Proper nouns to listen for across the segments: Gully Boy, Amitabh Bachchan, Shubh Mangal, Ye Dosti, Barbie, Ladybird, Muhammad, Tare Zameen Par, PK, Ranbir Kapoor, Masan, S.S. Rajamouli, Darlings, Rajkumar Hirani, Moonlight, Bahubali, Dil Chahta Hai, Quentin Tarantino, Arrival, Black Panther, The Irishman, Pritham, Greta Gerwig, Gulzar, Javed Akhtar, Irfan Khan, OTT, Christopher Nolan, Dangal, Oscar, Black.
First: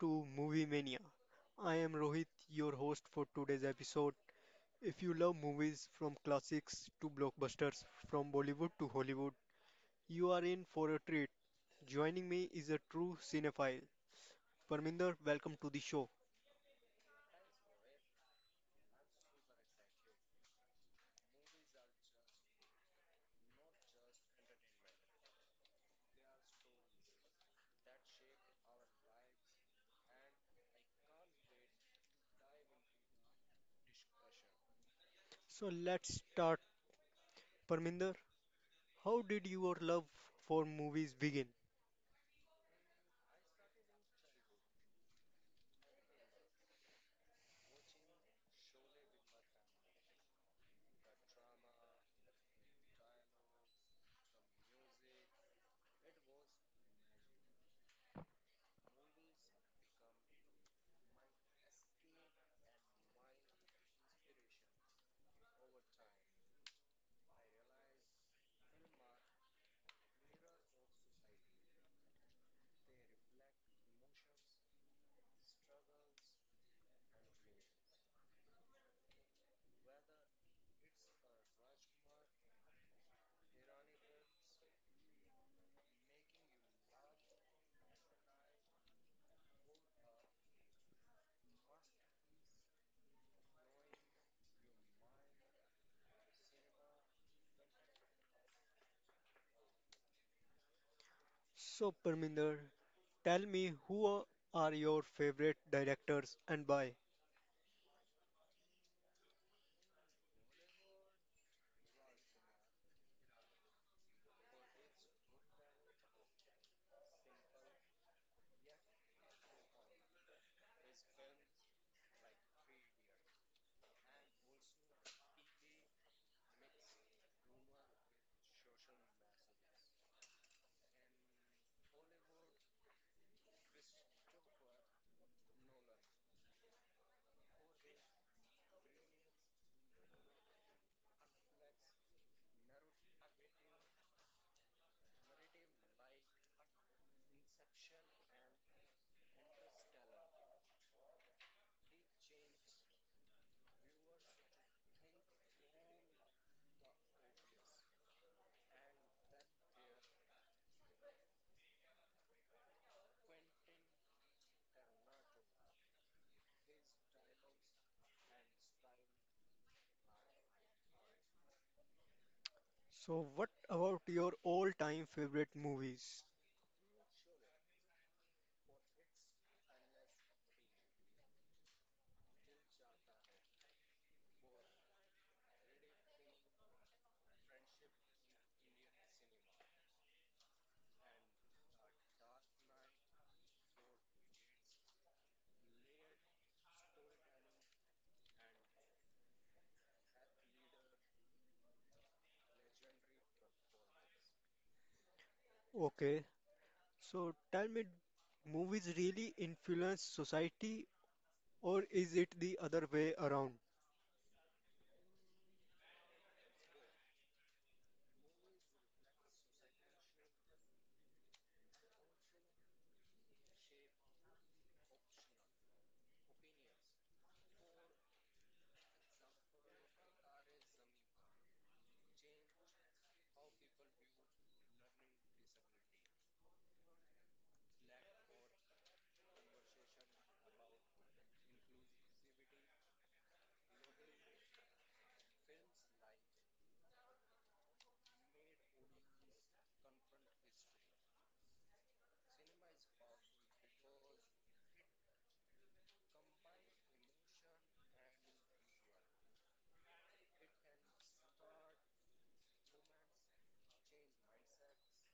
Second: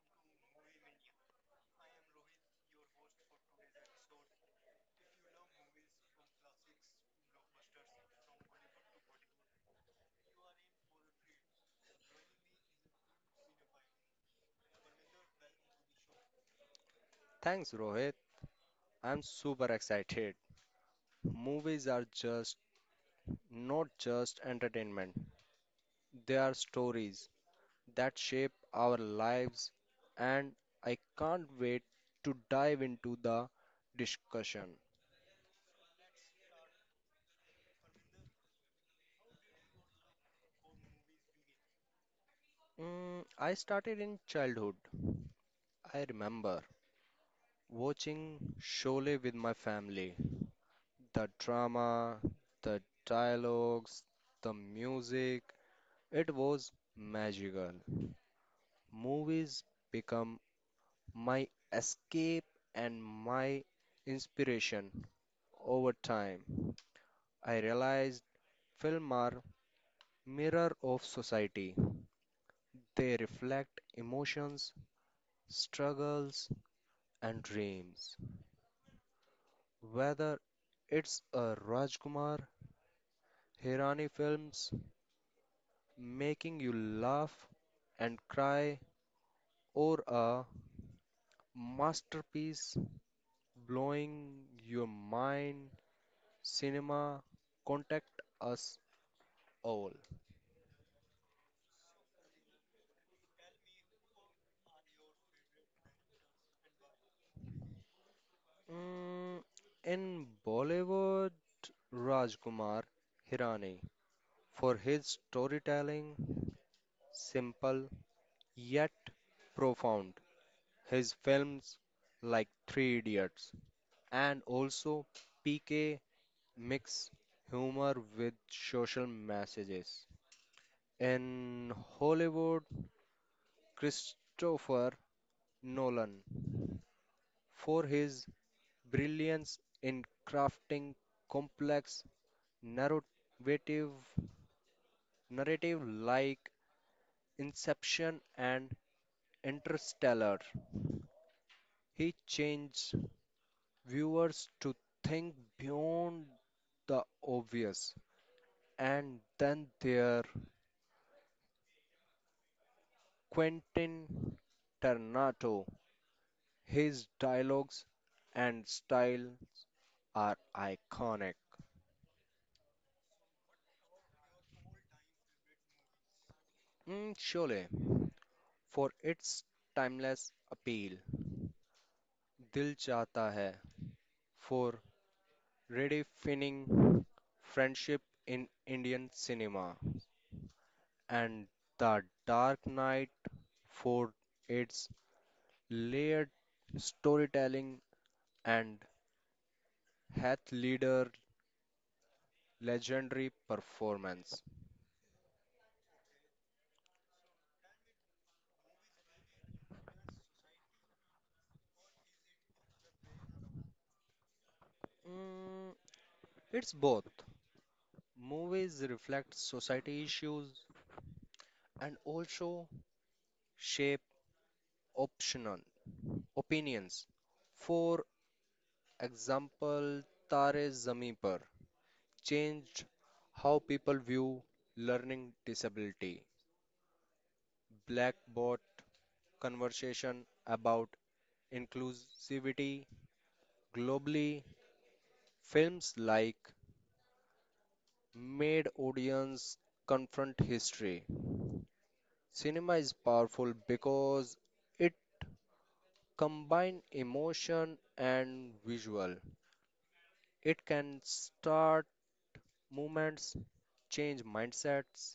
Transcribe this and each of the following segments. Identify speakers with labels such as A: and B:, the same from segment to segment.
A: to Movie Mania. I am Rohit, your host for today's episode. If you love movies from classics to blockbusters, from Bollywood to Hollywood, you are in for a treat. Joining me is a true cinephile. Parminder, welcome to the show.
B: Thanks, Rohit. I'm super excited. Movies are just not just entertainment, they are stories that shape our lives, and I can't wait to dive into the discussion.
A: So, let's start. Parminder, how did your love for movies begin?
B: I started in childhood. I remember watching Sholay with my family. The drama, the dialogues, the music, it was magical. Movies become my escape and my inspiration. Over time, I realized film are mirror of society. They reflect emotions, struggles, and dreams. Whether it's a Rajkumar Hirani films making you laugh and cry or a masterpiece blowing your mind, cinema contact us all.
A: So, Parminder, tell me who are your favorite directors and why?
B: Mm, in Bollywood, Rajkumar Hirani for his storytelling, simple yet profound. His films like Three Idiots and also PK mix humor with social messages. In Hollywood, Christopher Nolan for his brilliance in crafting complex narrative narrative like Inception and Interstellar. He challenged viewers to think beyond the obvious. And then there, Quentin Tarantino. His dialogues and style are iconic.
A: So, what about your all time favorite movies?
B: Sholay for its timeless appeal. Dil Chahta Hai for redefining friendship in Indian cinema, and The Dark Knight for its layered storytelling and Heath Ledger's legendary performance.
A: Okay, so tell me, movies really influence society or is it the other way around?
B: Mm, it's both. Movies reflect society issues and also shape optional opinions. For example, Tare Zameen Par changed how people view learning disability. Black Bot conversation about inclusivity globally. Films like made audience confront history. Cinema is powerful because it combines emotion and visual. It can start movements, change mindsets,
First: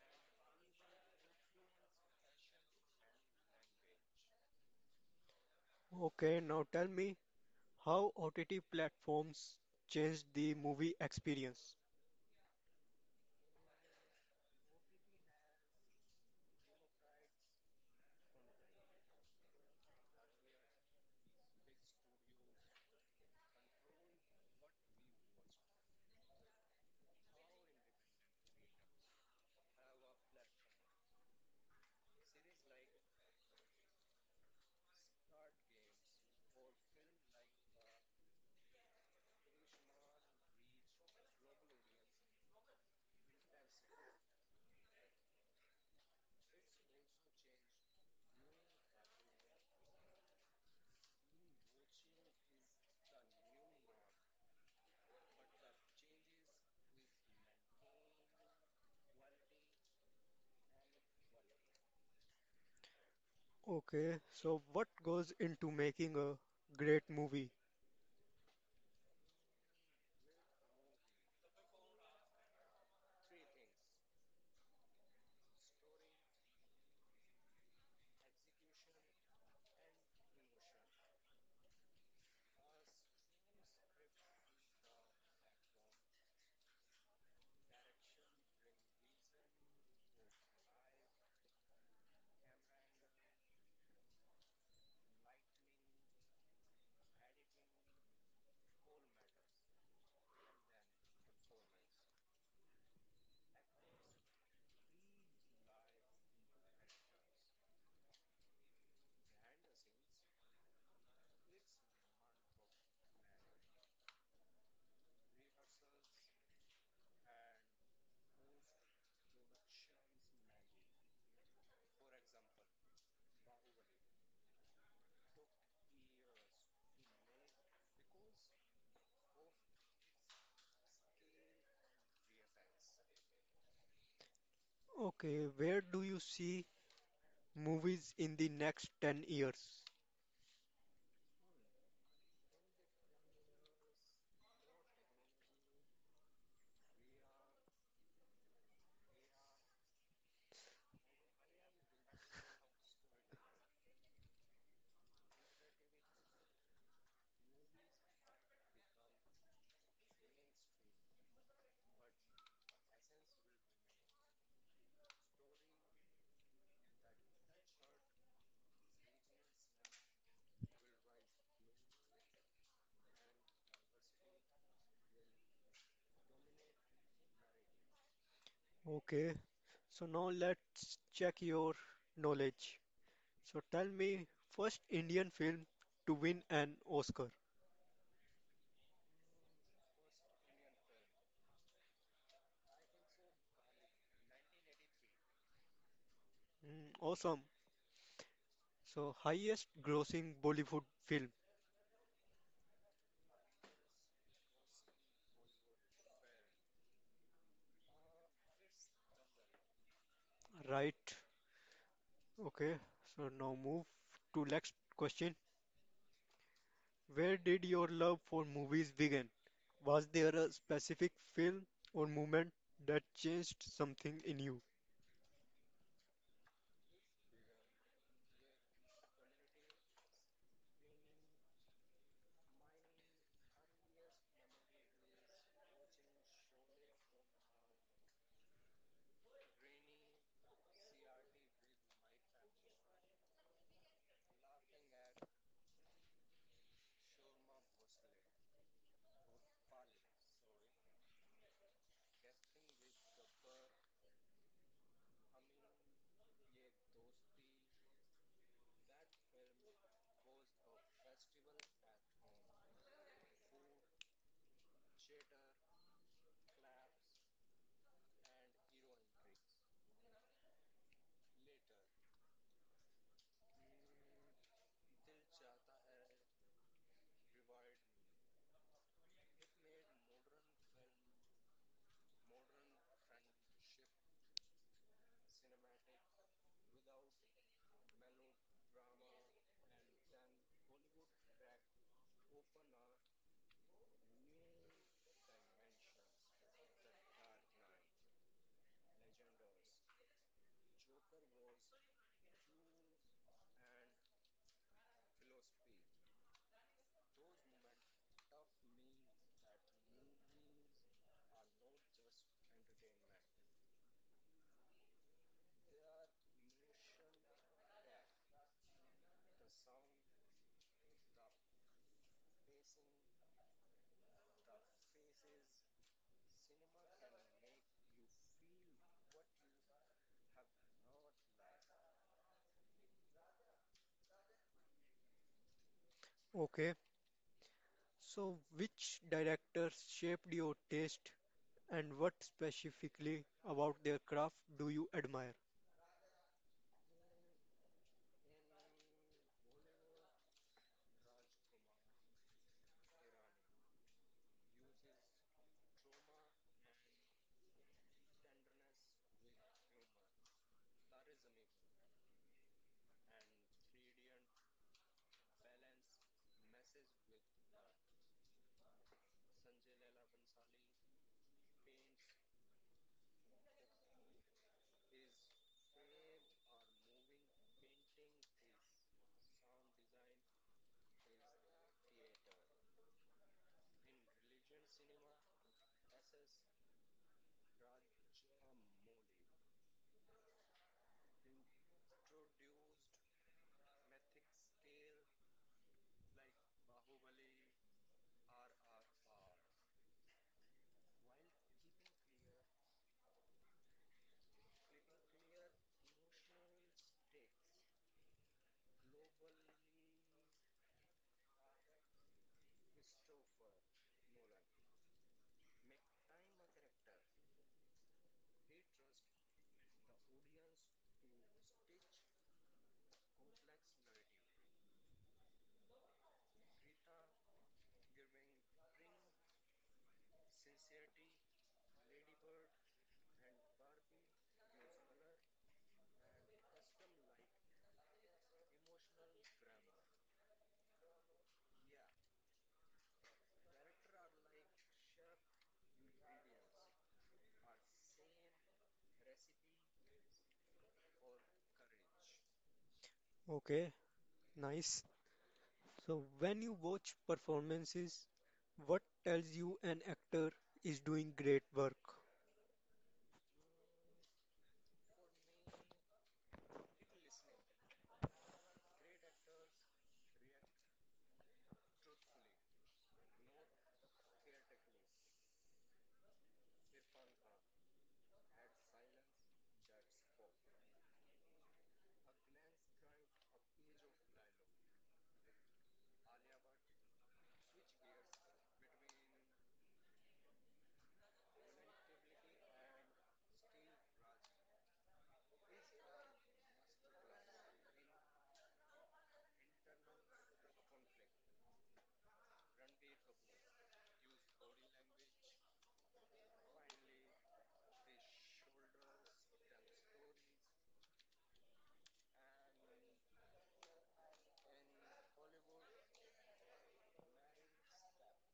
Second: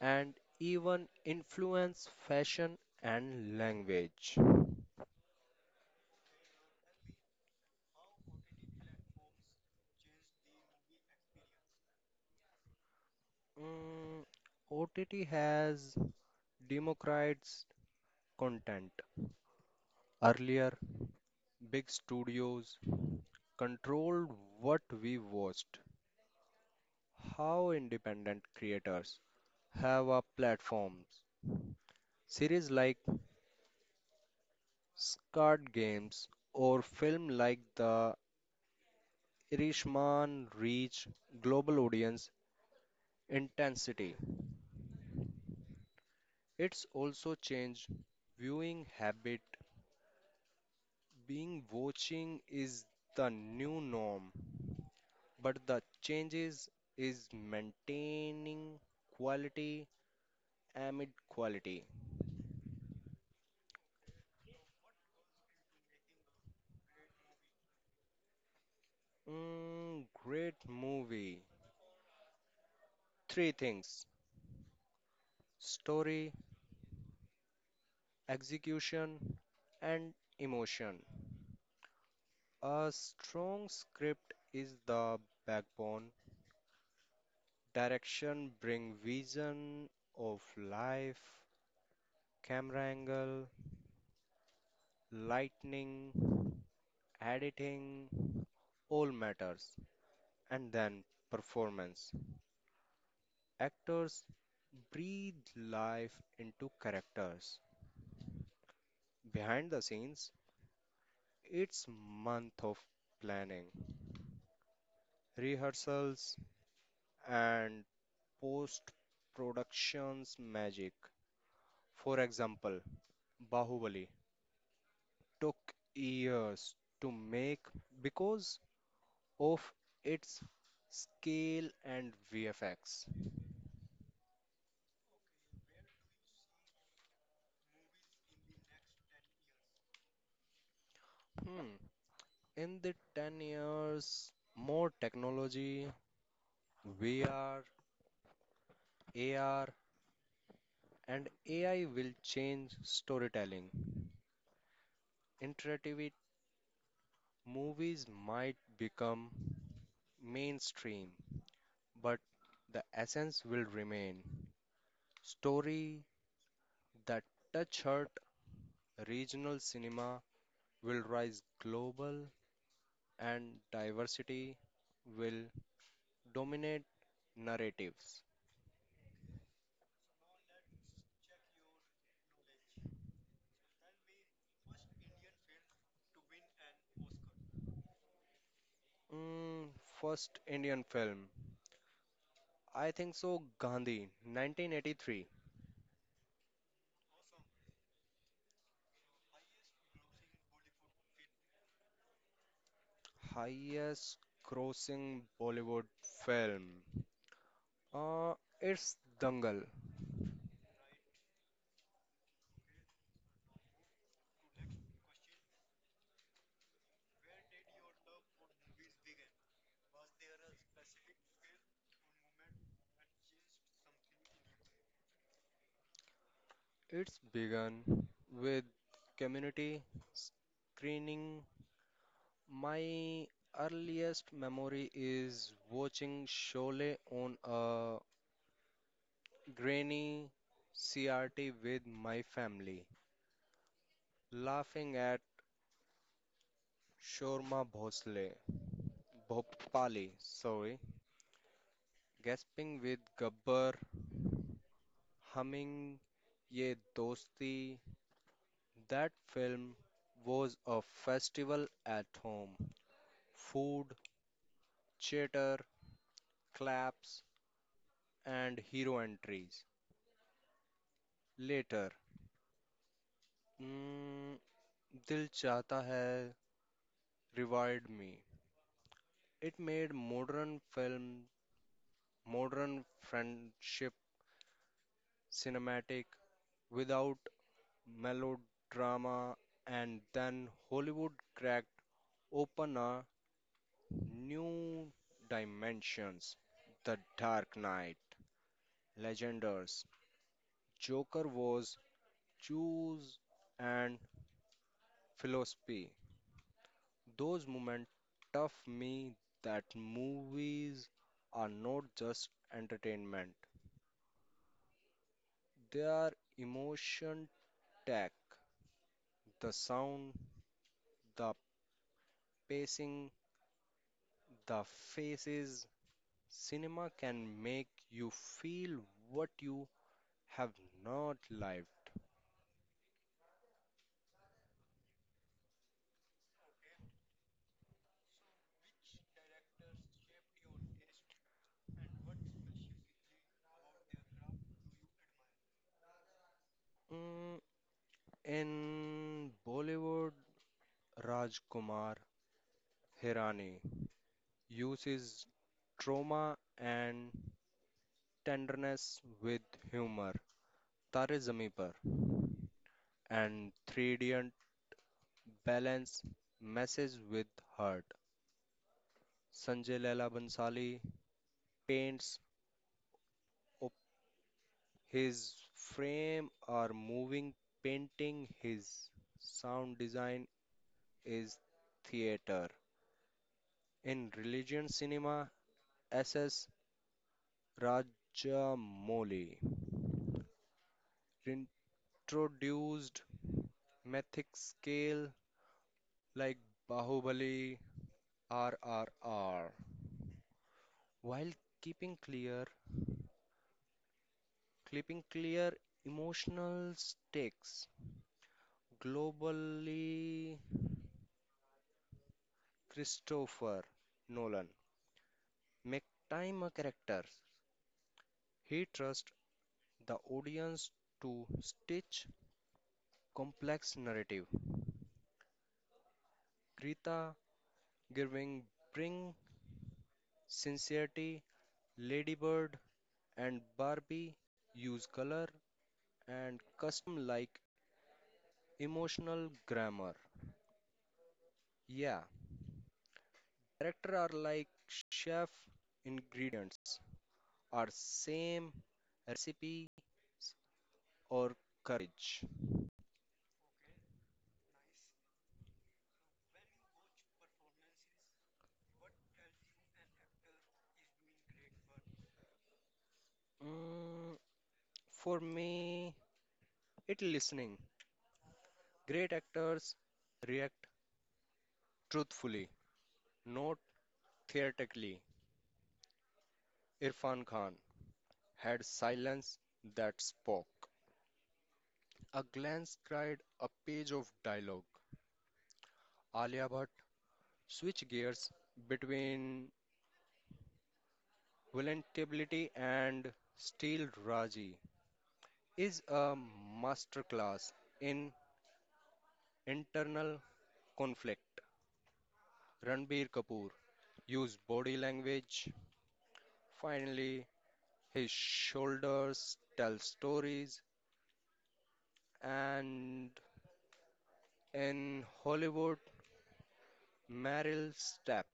B: and even influence fashion and language.
A: Okay, now tell me how OTT platforms changed the movie experience.
B: Mm, OTT has democratized content. Earlier, big studios controlled what we watched. How independent creators have a platforms. Series like Squid Games or film like The Irishman reach global audience intensity. It's also changed viewing habit. Being watching is the new norm, but the changes is maintaining quality amid quality.
A: Okay, so what goes into making a great movie?
B: Great movie. Three things: story, execution, and emotion. A strong script is the backbone. Direction bring vision of life, camera angle, lightning, editing, all matters. And then performance. Actors breathe life into characters. Behind the scenes, it's month of planning rehearsals, and post productions magic. For example, Bahubali took years to make because of its scale and VFX.
A: Okay, where do you see movies in the next 10 years?
B: Hmm. In the 10 years, more technology, VR, AR, and AI will change storytelling. Interactive movies might become mainstream, but the essence will remain. Story that touch heart regional cinema will rise global and diversity will dominate narratives.
A: Okay, so now let's check your knowledge. So tell me, first Indian film to win an Oscar.
B: Mm, First Indian film. I think so Gandhi 1983
A: Mm, awesome. So, highest grossing Bollywood film,
B: highest grossing Bollywood film. Uh, it's Dangal.
A: right? Okay, so now move to next question. Where did your love for movies begin? Was there a specific film or moment that changed something in you?
B: It's begun with community screening. My earliest memory is watching Sholay on a grainy CRT with my family, laughing at Shorma Bhosle, Bhopali, sorry, gasping with Gabbar, humming Ye Dosti. That film was a festival at home. Food, chatter, claps, and hero entries. Later, mm, Dil Chahta Hai reward me it made modern film modern friendship cinematic without melodrama. And then Hollywood cracked open a new dimensions. The Dark Knight legenders Joker was choose and philosophy. Those moments tough me that movies are not just entertainment. Their emotion tag, the sound, the pacing, the faces. Cinema can make you feel what you have not lived.
A: Okay, so which director shaped your taste and what specifically about their craft do you admire?
B: Mm, in Bollywood, Rajkumar Hirani uses trauma and tenderness with humor. Tare Zami Par and 3D balance message with heart. Sanjay Leela Bhansali paints Op- his frame are moving, painting his sound design is theater. In religion cinema, S.S. Rajamouli introduced mythic scale like Bahubali RRR while keeping clear keeping clear emotional stakes globally. Christopher Nolan make time a character. He trusts the audience to stitch complex narrative. Greta Gerwig bring sincerity, Ladybird and Barbie use color and custom like emotional grammar. Yeah, character are like chef ingredients are same recipes or courage.
A: Okay, nice. So when you watch performances, what tells you an actor is doing great work?
B: Mm, for me, it listening. Great actors react truthfully, not theatrically. Irfan Khan had silence that spoke. A glance cried a page of dialogue. Alia Bhatt switched gears between vulnerability and steel. Raji is a masterclass in internal conflict. Ranbir Kapoor used body language. Finally, his shoulders tell stories. And in Hollywood, Meryl Streep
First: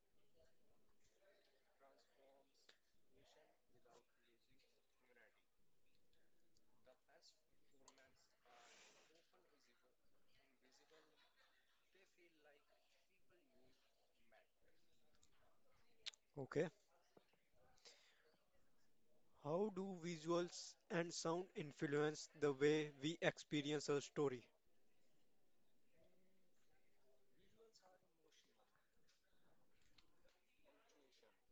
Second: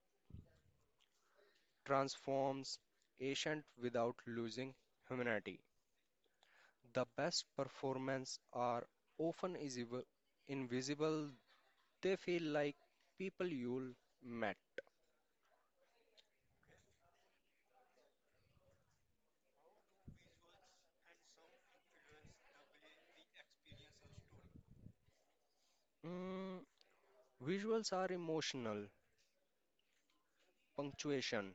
B: transforms Ancient without losing humanity. The best performances are often invisible, they feel like people you'll met.
A: Okay. How do visuals and sound influence the way we experience a story?
B: Mm, Visuals are emotional, punctuation,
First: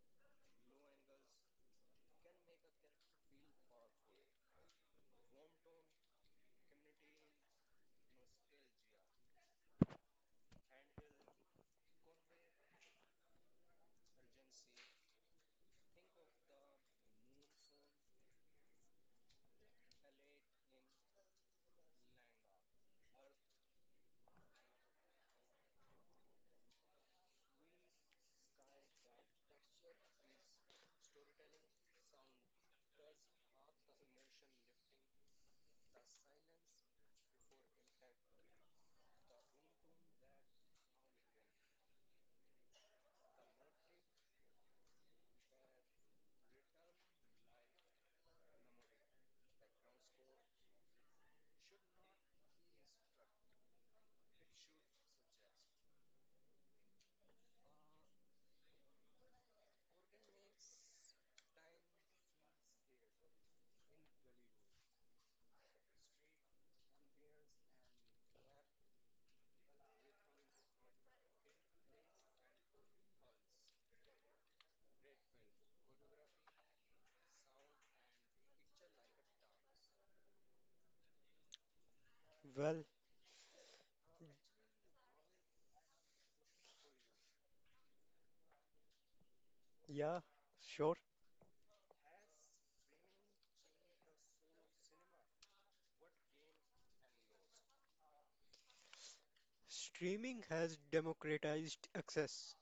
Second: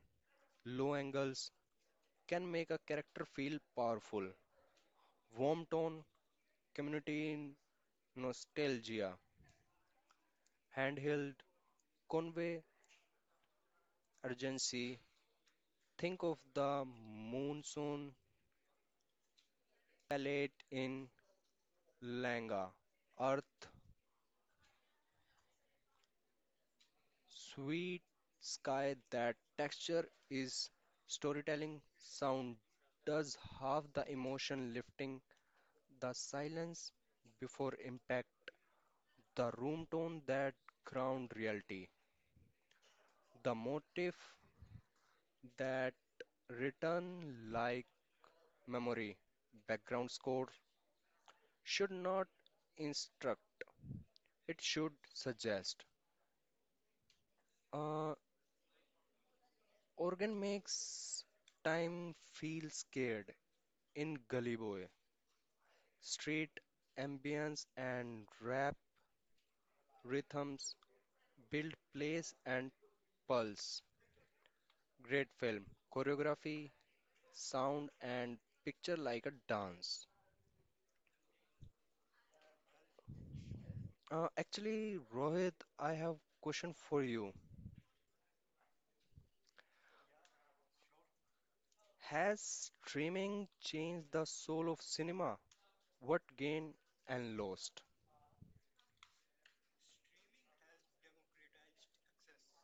B: low angles can make a character feel powerful. Warm tone, community nostalgia, handheld, convey urgency. Think of the monsoon palette in Langa. Earth, sweet sky, that texture is storytelling. Sound does half the emotion, lifting the silence before impact. The room tone that ground reality. The motif that return like memory. Background score should not instruct, it should suggest. Uh, Organ makes time feel scared in Gully Boy. Street ambience and rap rhythms build place and pulse. Great film. Choreography, sound and picture like a dance.
A: Well,
B: Actually, Rohit, I have question for you.
A: yeah, sure.
B: Has streaming changed the soul of cinema? What gained and lost?
A: Streaming has democratized access.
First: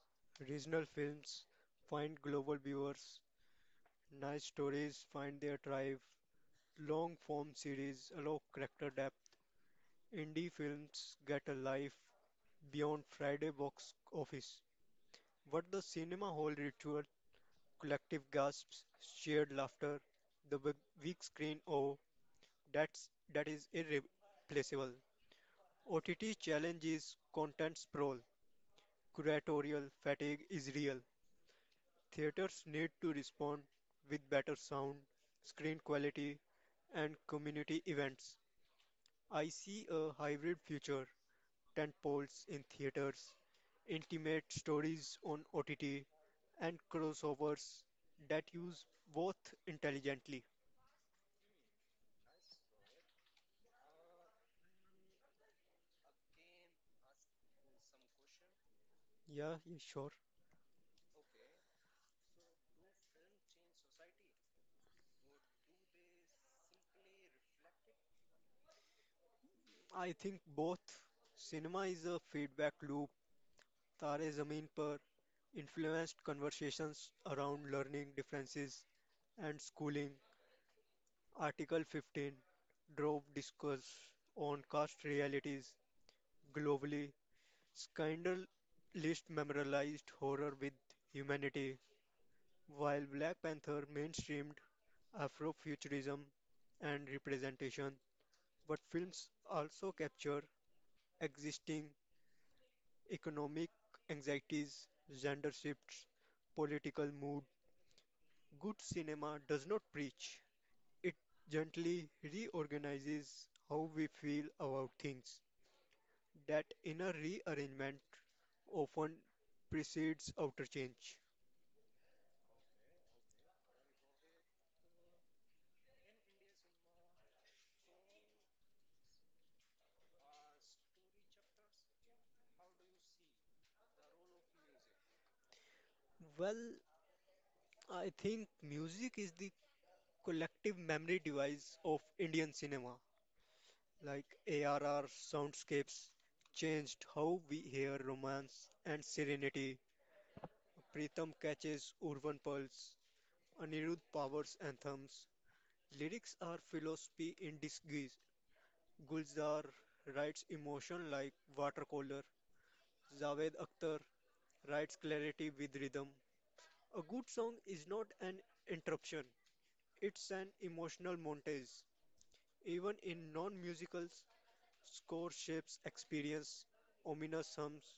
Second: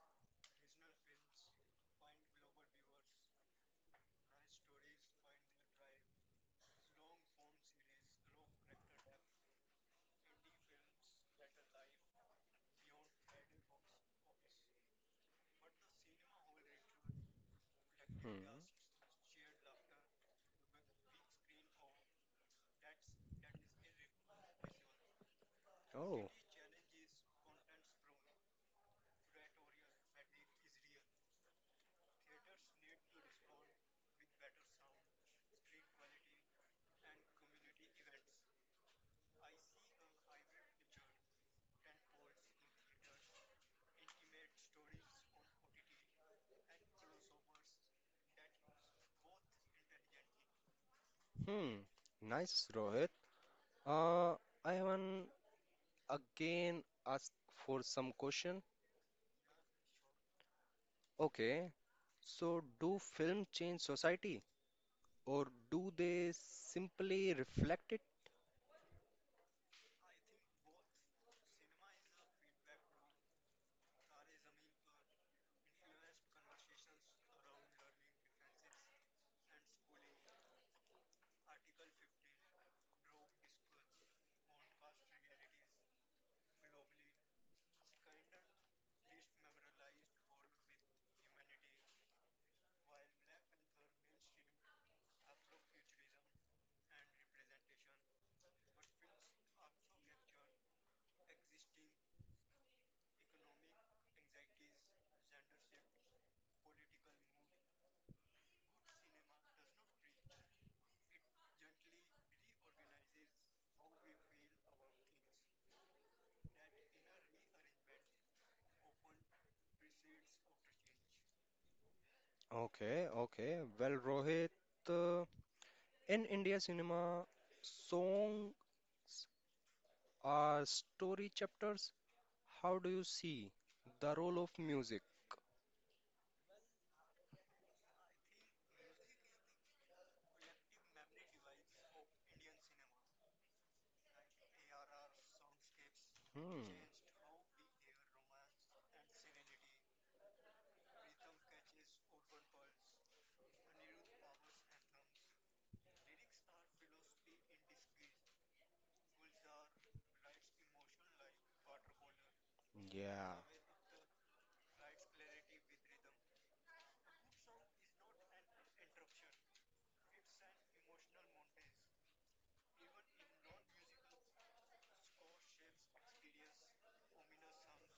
A: Regional films find global viewers, nice stories find their tribe, long form series allow character depth, Indie films get a life beyond Friday box office. What the cinema hall ritual, collective
B: Hmm.
A: gasps, shared laughter, the big, big screen, oh, that is irreplaceable.
B: Oh.
A: OTT challenges content sprawl, curatorial fatigue is real. Theaters need to respond with better sound, screen quality, and community events. I see a hybrid future, tent poles in theaters, intimate stories on OTT, and crossovers that use both intelligently.
B: Hmm. Nice, Rohit. Uh, I want again ask for some question.
A: Yeah, yeah, sure.
B: Okay, so do film change society or do they simply reflect it?
A: I think both. Cinema is a feedback loop. Tare Zameen Par influenced conversations around learning differences and schooling. Article 15 drove discourse on caste realities globally. Scandal least memorialized horror with humanity, while Black Panther mainstreamed Afrofuturism and representation, but films also capture existing economic anxieties, gender shifts, political mood. Good cinema does not preach, it gently reorganizes how we feel about things. That inner rearrangement often precedes outer change.
B: Okay, okay. Well, Rohit, uh, in India cinema, songs are story chapters. How do you see the role of music?
A: Well, I think music is the collective memory device of Indian cinema. Like ARR soundscapes
B: Hmm,
A: changed how we hear romance and serenity. Pritham catches urban pulse. Anirudh powers anthems. Lyrics are philosophy in disguise. Gulzar writes emotion like watercolor.
B: yeah.
A: Javed Akhtar writes clarity with rhythm. A good song is not an interruption, it's an emotional montage. Even in non musicals, score shapes experience, ominous hums,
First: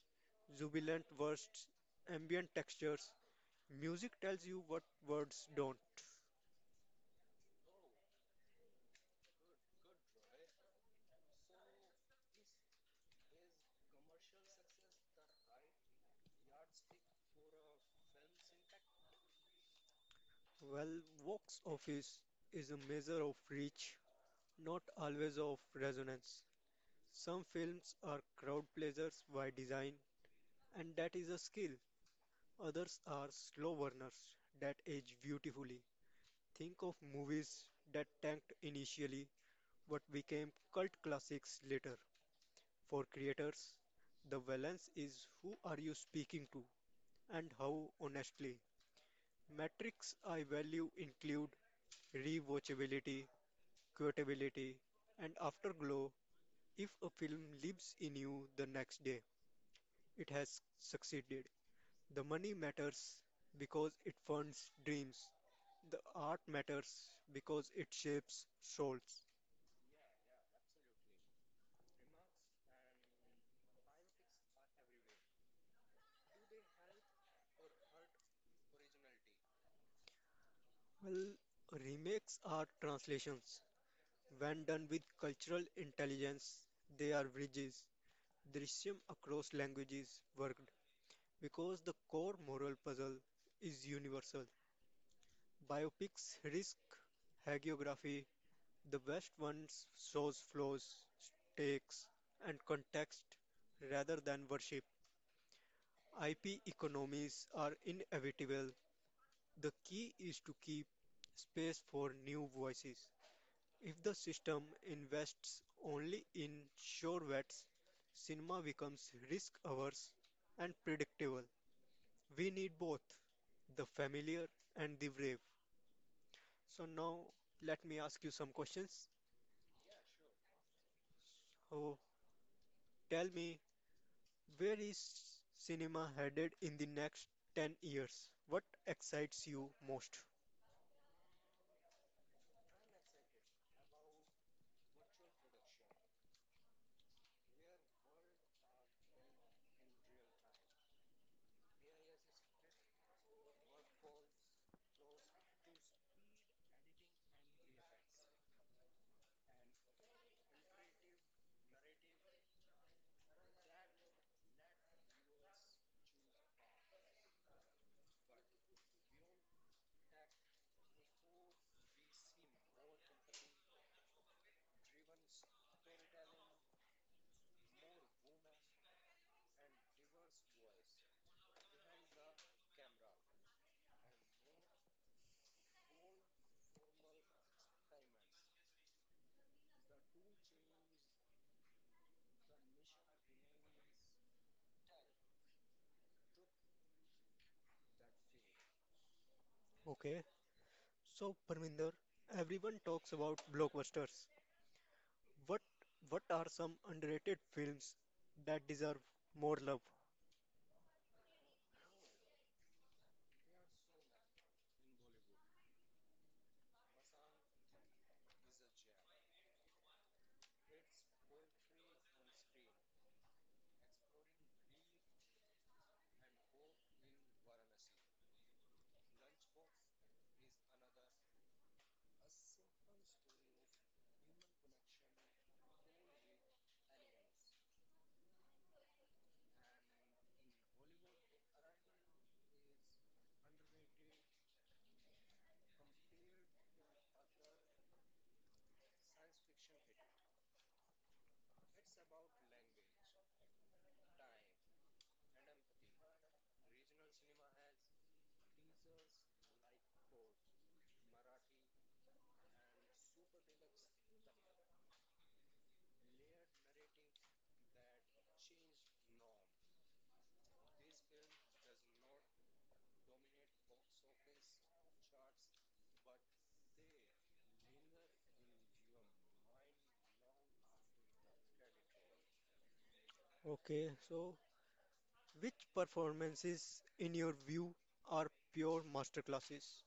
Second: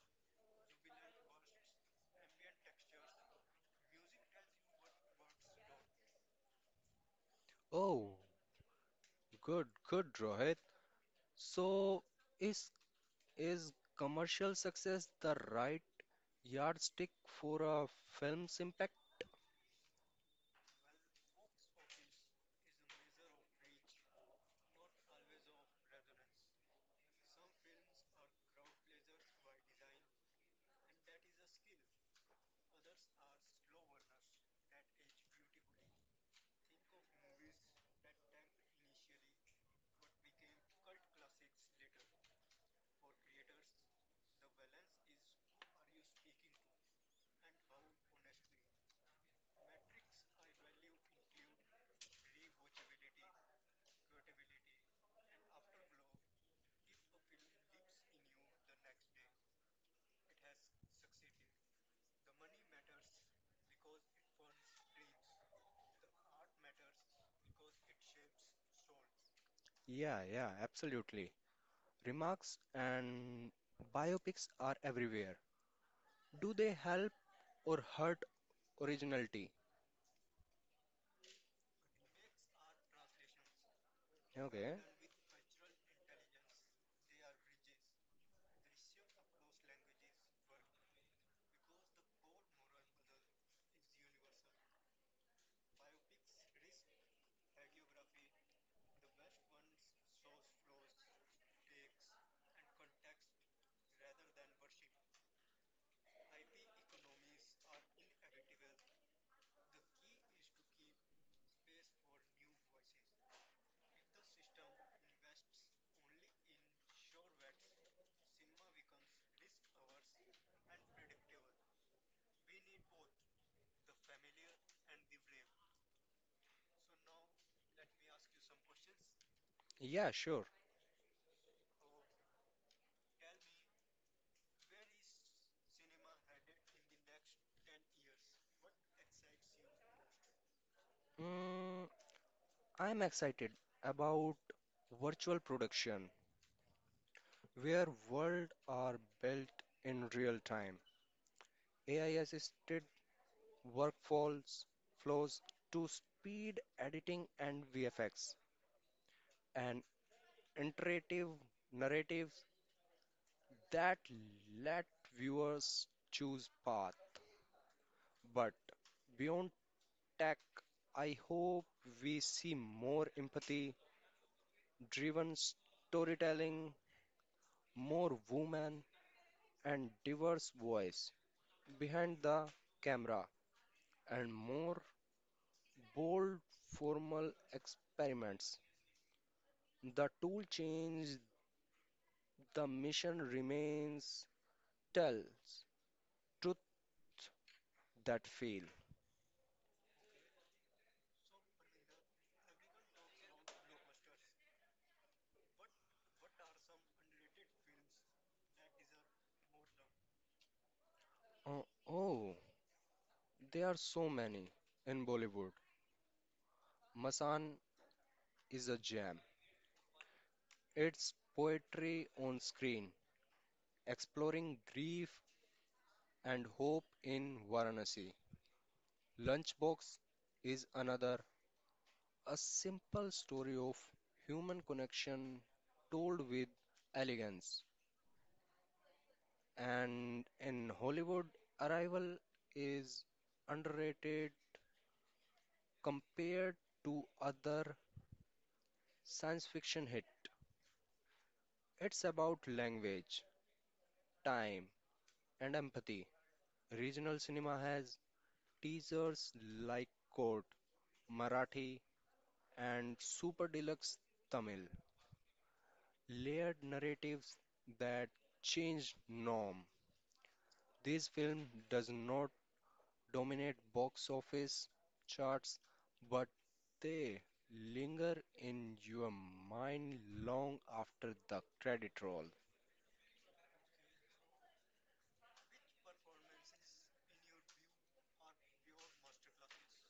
A: jubilant bursts, ambient textures. Music tells you what words don't.
B: Oh, good, good, Rohit. So, is is commercial success the right yardstick for a film's impact?
A: Well, Vox Office is a measure of reach, not always of resonance. Some films are crowd pleasers by design, and that is a skill. Others are slow burners that age beautifully. Think of movies that tanked initially but became cult classics later. For creators, the balance is who are you speaking to and how honestly. Metrics I value include rewatchability, quotability, and afterglow. If a film lives in you the next day, it has succeeded. The money matters because it funds dreams. The art matters because it shapes souls.
B: Yeah, yeah, absolutely. Remarks and biopics are everywhere. Do they help or hurt originality?
A: Well, remakes are translations. When
B: Okay,
A: done with cultural intelligence, they are bridges, drishyam across languages worked because the core moral puzzle is universal. Biopics risk hagiography, the best ones shows flaws, stakes, and context rather than worship. IP economies are inevitable. The key is to keep space for new voices. If the system invests only in sure bets, cinema becomes risk averse and predictable. We need both the familiar and the brave. So now let me ask you some questions.
B: yeah, sure.
A: Oh, tell me, where is cinema headed in the next 10 years? What excites you most?
B: Mm, I'm excited about virtual production, where world are built in real time. AI-assisted workflows flows to speed editing and VFX. And interactive narratives that let viewers choose path. But beyond tech, I hope we see more empathy driven storytelling, more women and diverse voice behind the camera, and more bold formal experiments. The tool change, the mission remains, tells truth that fail.
A: Okay. So Parminder, everyone talks about blockbusters. What what are some underrated films that deserve more love?
B: Oh, oh, there are so many in Bollywood. Masan is a gem. It's poetry on screen, exploring grief and hope in Varanasi. Lunchbox is another, a simple story of human connection told with elegance. And in Hollywood, Arrival is underrated compared to other science fiction hit. It's about language, time, and empathy. Regional cinema has teasers like Court, Marathi, and Super Deluxe Tamil, layered narratives that change norm. This film does not dominate box office charts, but they linger in your mind long after the credit roll.
A: Okay, so which performances in your view are pure masterclasses?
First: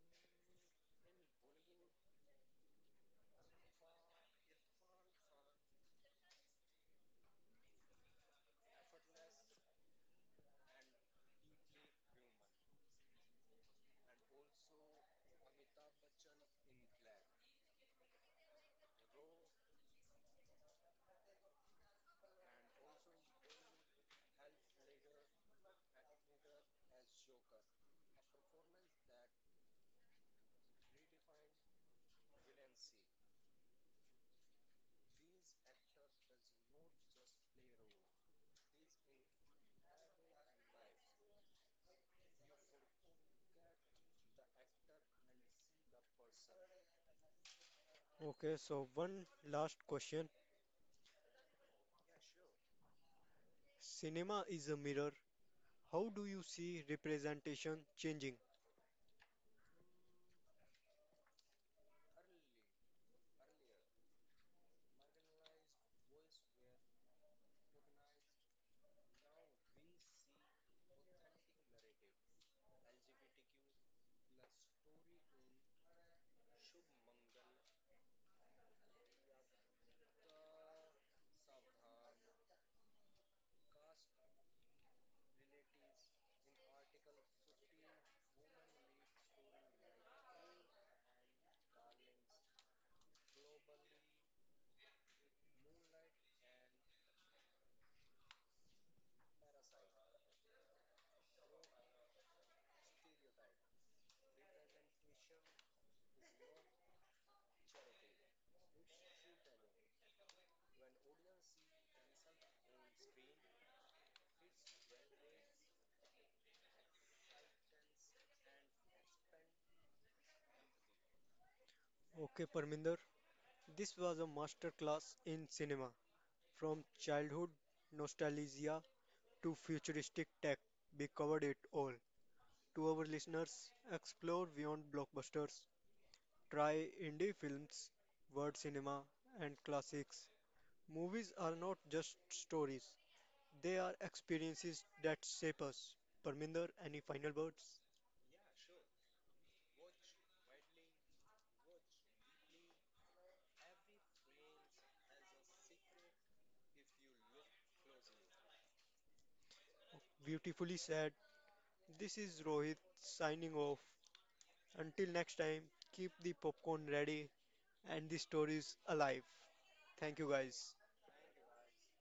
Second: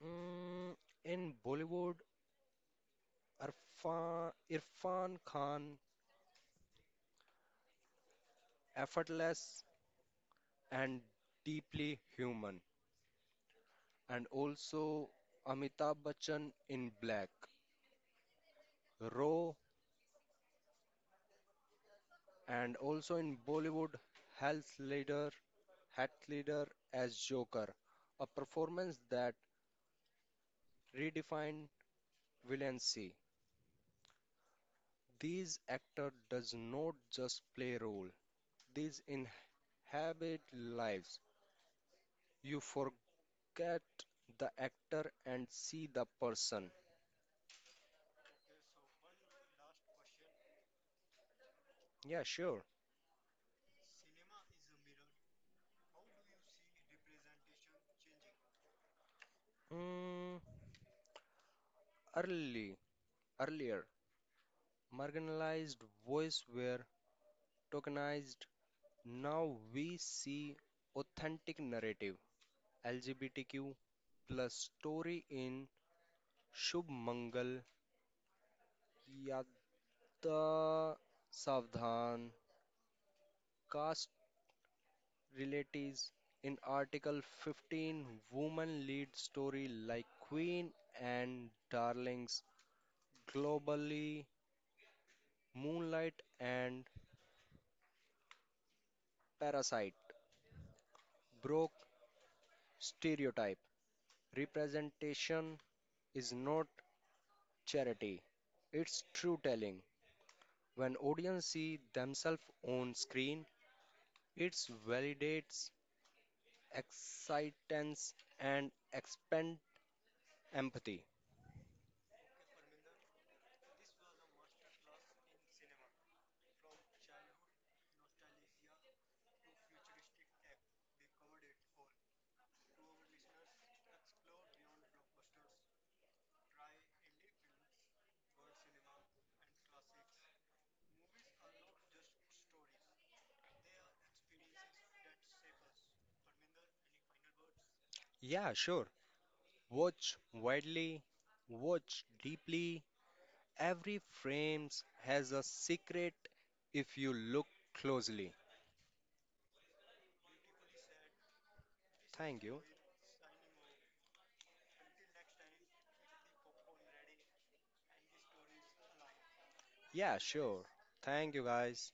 B: Mm, in Bollywood, Irfan Khan effortless and deeply human. And also Amitabh Bachchan in Black, Raw, and also in Bollywood, Health Leader, Hat Leader as Joker, a performance that redefined violency. These actor does not just play role; these inhabit lives. You forget the actor and see the person.
A: Okay, so one last question.
B: Yeah, sure.
A: Cinema is a mirror. How do you see representation changing?
B: Mm, early, earlier, marginalized voice were tokenized. Now we see authentic narrative LGBTQ plus story in Shubh Mangal, Yada Savdhan, caste relatives. In Article 15, women lead story like Queen and Darlings, globally, Moonlight and Parasite broke stereotype. Representation is not charity, it's true telling. When audience see themselves on screen, it validates excitance and expand empathy.
A: Okay, Parminder, this was a masterclass in cinema. From childhood nostalgia to futuristic tech, we covered it all. To our listeners, explore beyond blockbusters. Try indie films, word cinema, and classics. Movies are not just stories, they are experiences that shape us. Parminder, any final words?
B: Yeah, sure. Watch widely, watch deeply. Every frame has a secret if you look closely.
A: Beautifully said. This is
B: Thank you.
A: Rohit signing off. Until next time, keep the popcorn ready and the stories alive. Thank
B: Yeah,
A: you
B: sure.
A: guys.
B: Thank you guys.